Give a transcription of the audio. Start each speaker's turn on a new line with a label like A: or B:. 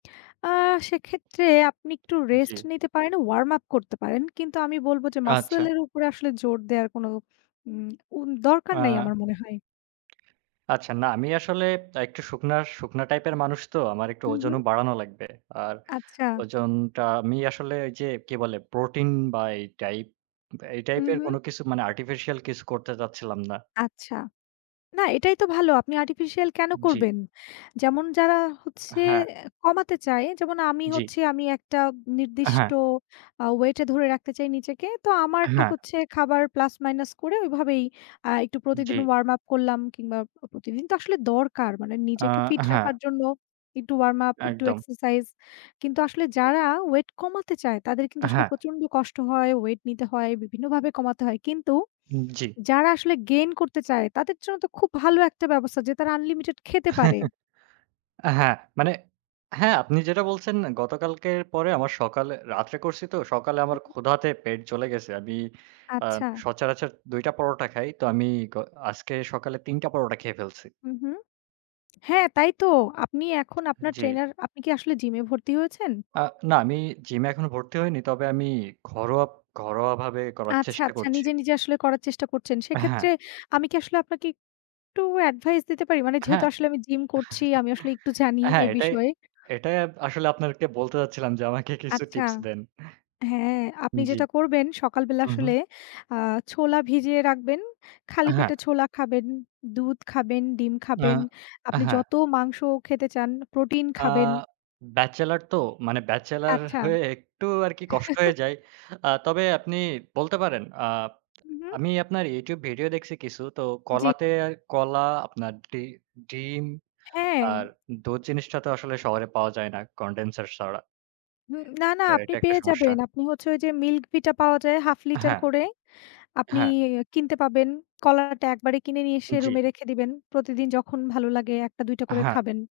A: আ সেক্ষেত্রে আপনি একটু
B: জি।
A: রেস্ট নিতে পারেন, Warm up করতে পারেন। কিন্তু আমি বলব যে
B: আচ্ছা।
A: Muscle এর উপরে আসলে জোর দেওয়ার কোনো উম উম দরকার নাই
B: হ্যাঁ।
A: আমার মনে হয়।
B: আচ্ছা। না, আমি আসলে একটু শুকনা শুকনা টাইপের মানুষ তো। আমার একটু
A: হুম, হুম।
B: ওজনও বাড়ানো লাগবে। আর
A: আচ্ছা।
B: ওজনটা আমি আসলে যে, কি বলে প্রোটিন বা এই টাইপ এই
A: হুম,
B: টাইপের
A: হুম।
B: কোন কিছু মানে আর্টিফিশিয়াল কিছু করতে চাচ্ছিলাম না।
A: আচ্ছা। না এটাই তো ভালো আপনি আর্টিফিশিয়াল কেন
B: জি।
A: করবেন? যেমন যারা হচ্ছে
B: হ্যাঁ।
A: কমাতে চায় যেমন আমি
B: জি।
A: হচ্ছি আমি একটা নির্দিষ্ট
B: হ্যাঁ।
A: আ ওয়েটে ধরে রাখতে চাই নিজেকে। তো আমারটা
B: হ্যাঁ।
A: হচ্ছে খাবার প্লাস মাইনাস করে ওইভাবেই আ একটু
B: জি।
A: প্রতিদিন Warm up করলাম কিংবা প্রতিদিন তো আসলে দরকার মানে
B: আ
A: নিজেকে ফিট
B: হ্যাঁ।
A: রাখার জন্য একটু Warm up, একটু
B: একদম।
A: এক্সারসাইজ কিন্তু আসলে যারা ওয়েট কমাতে চায় তাদের কিন্তু আসলে
B: হ্যাঁ।
A: প্রচন্ড কষ্ট হয়, ওয়েট নিতে হয়, বিভিন্নভাবে কমাতে হয়। কিন্তু
B: জি।
A: যারা আসলে Gain করতে চায় তাদের জন্য তো খুব ভালো একটা ব্যবস্থা যে তারা আনলিমিটেড খেতে পারে।
B: হ্যাঁ, মানে, হ্যাঁ, আপনি যেটা বলছেন গতকালকের পরে আবার সকালে, রাত্রে করছি তো, সকালে
A: হু,
B: আমার
A: হু।
B: ক্ষুধাতে পেট জ্বলে গেছে। আমি আ
A: আচ্ছা।
B: সচারাচর দুইটা পরোটা খাই। তো আমি গ আজকে সকালে তিনটা পরোটা খেয়ে ফেলছি।
A: হুম, হুম। হ্যাঁ, তাই তো। আপনি এখন আপনার
B: জি।
A: ট্রেইনার; আপনি কি আসলে জিমে ভর্তি হয়েছেন?
B: আ না, আমি জিমে এখনো ভর্তি হয়নি। তবে আমি ঘরোয়া ঘরোয়াভাবে করার
A: আচ্ছা,
B: চেষ্টা
A: আচ্ছা
B: করছি।
A: নিজে, নিজে আসলে করার চেষ্টা করছেন। সেক্ষেত্রে
B: হ্যাঁ।
A: আমি কি আসলে আপনাকে একটু অ্যাডভাইস দিতে পারি? মানে যেহেতু
B: হ্যাঁ।
A: আসলে আমি জিম করছি আমি আসলে একটু জানি
B: হ্যাঁ,
A: এ
B: এটাই
A: বিষয়ে।
B: এটাই আসলে আপনাদেরকে বলতে যাচ্ছিলাম যে, আমাকে কিছু
A: আচ্ছা।
B: টিপস দেন।
A: হ্যাঁ, আপনি
B: জি।
A: যেটা করবেন সকালবেলা
B: হুম, হুম।
A: আসলে আ ছোলা ভিজিয়ে রাখবেন,
B: আ
A: খালি
B: হ্যাঁ।
A: পেটে ছোলা খাবেন, দুধ খাবেন, ডিম
B: না
A: খাবেন,
B: অ্যা
A: আপনি
B: হ্যাঁ।
A: যত মাংস খেতে চান, প্রোটিন
B: আ
A: খাবেন।
B: ব্যাচেলর তো। মানে ব্যাচেলর
A: আচ্ছা।
B: হয়ে একটু আরকি কষ্ট হয়ে যায়। আ তবে আপনি বলতে পারেন আ
A: হুম, হুম।
B: আমি আপনার YouTube ভিডিও দেখছি কিছু। তো
A: জি।
B: কলাতে, কলা আপনার ডি ডিম
A: হ্যাঁ।
B: আর দুধ জিনিসটা তো আসলে শহরে পাওয়া যায় না। Condenser ছাড়া।
A: হুম, না, না,
B: তো
A: আপনি
B: এটা একটা
A: পেয়ে
B: সমস্যা।
A: যাবেন। আপনি হচ্ছে ঐ যে মিল্ক ভিটা পাওয়া যায় হাফ লিটার
B: হ্যাঁ।
A: করে আপনি
B: হ্যাঁ।
A: কিনতে পাবেন, কলাটা একবারে কিনে নিয়ে এসে
B: জি।
A: রুমে রেখে দিবেন। প্রতিদিন যখন ভালো লাগে একটা দুইটা করে
B: হ্যাঁ।
A: খাবেন।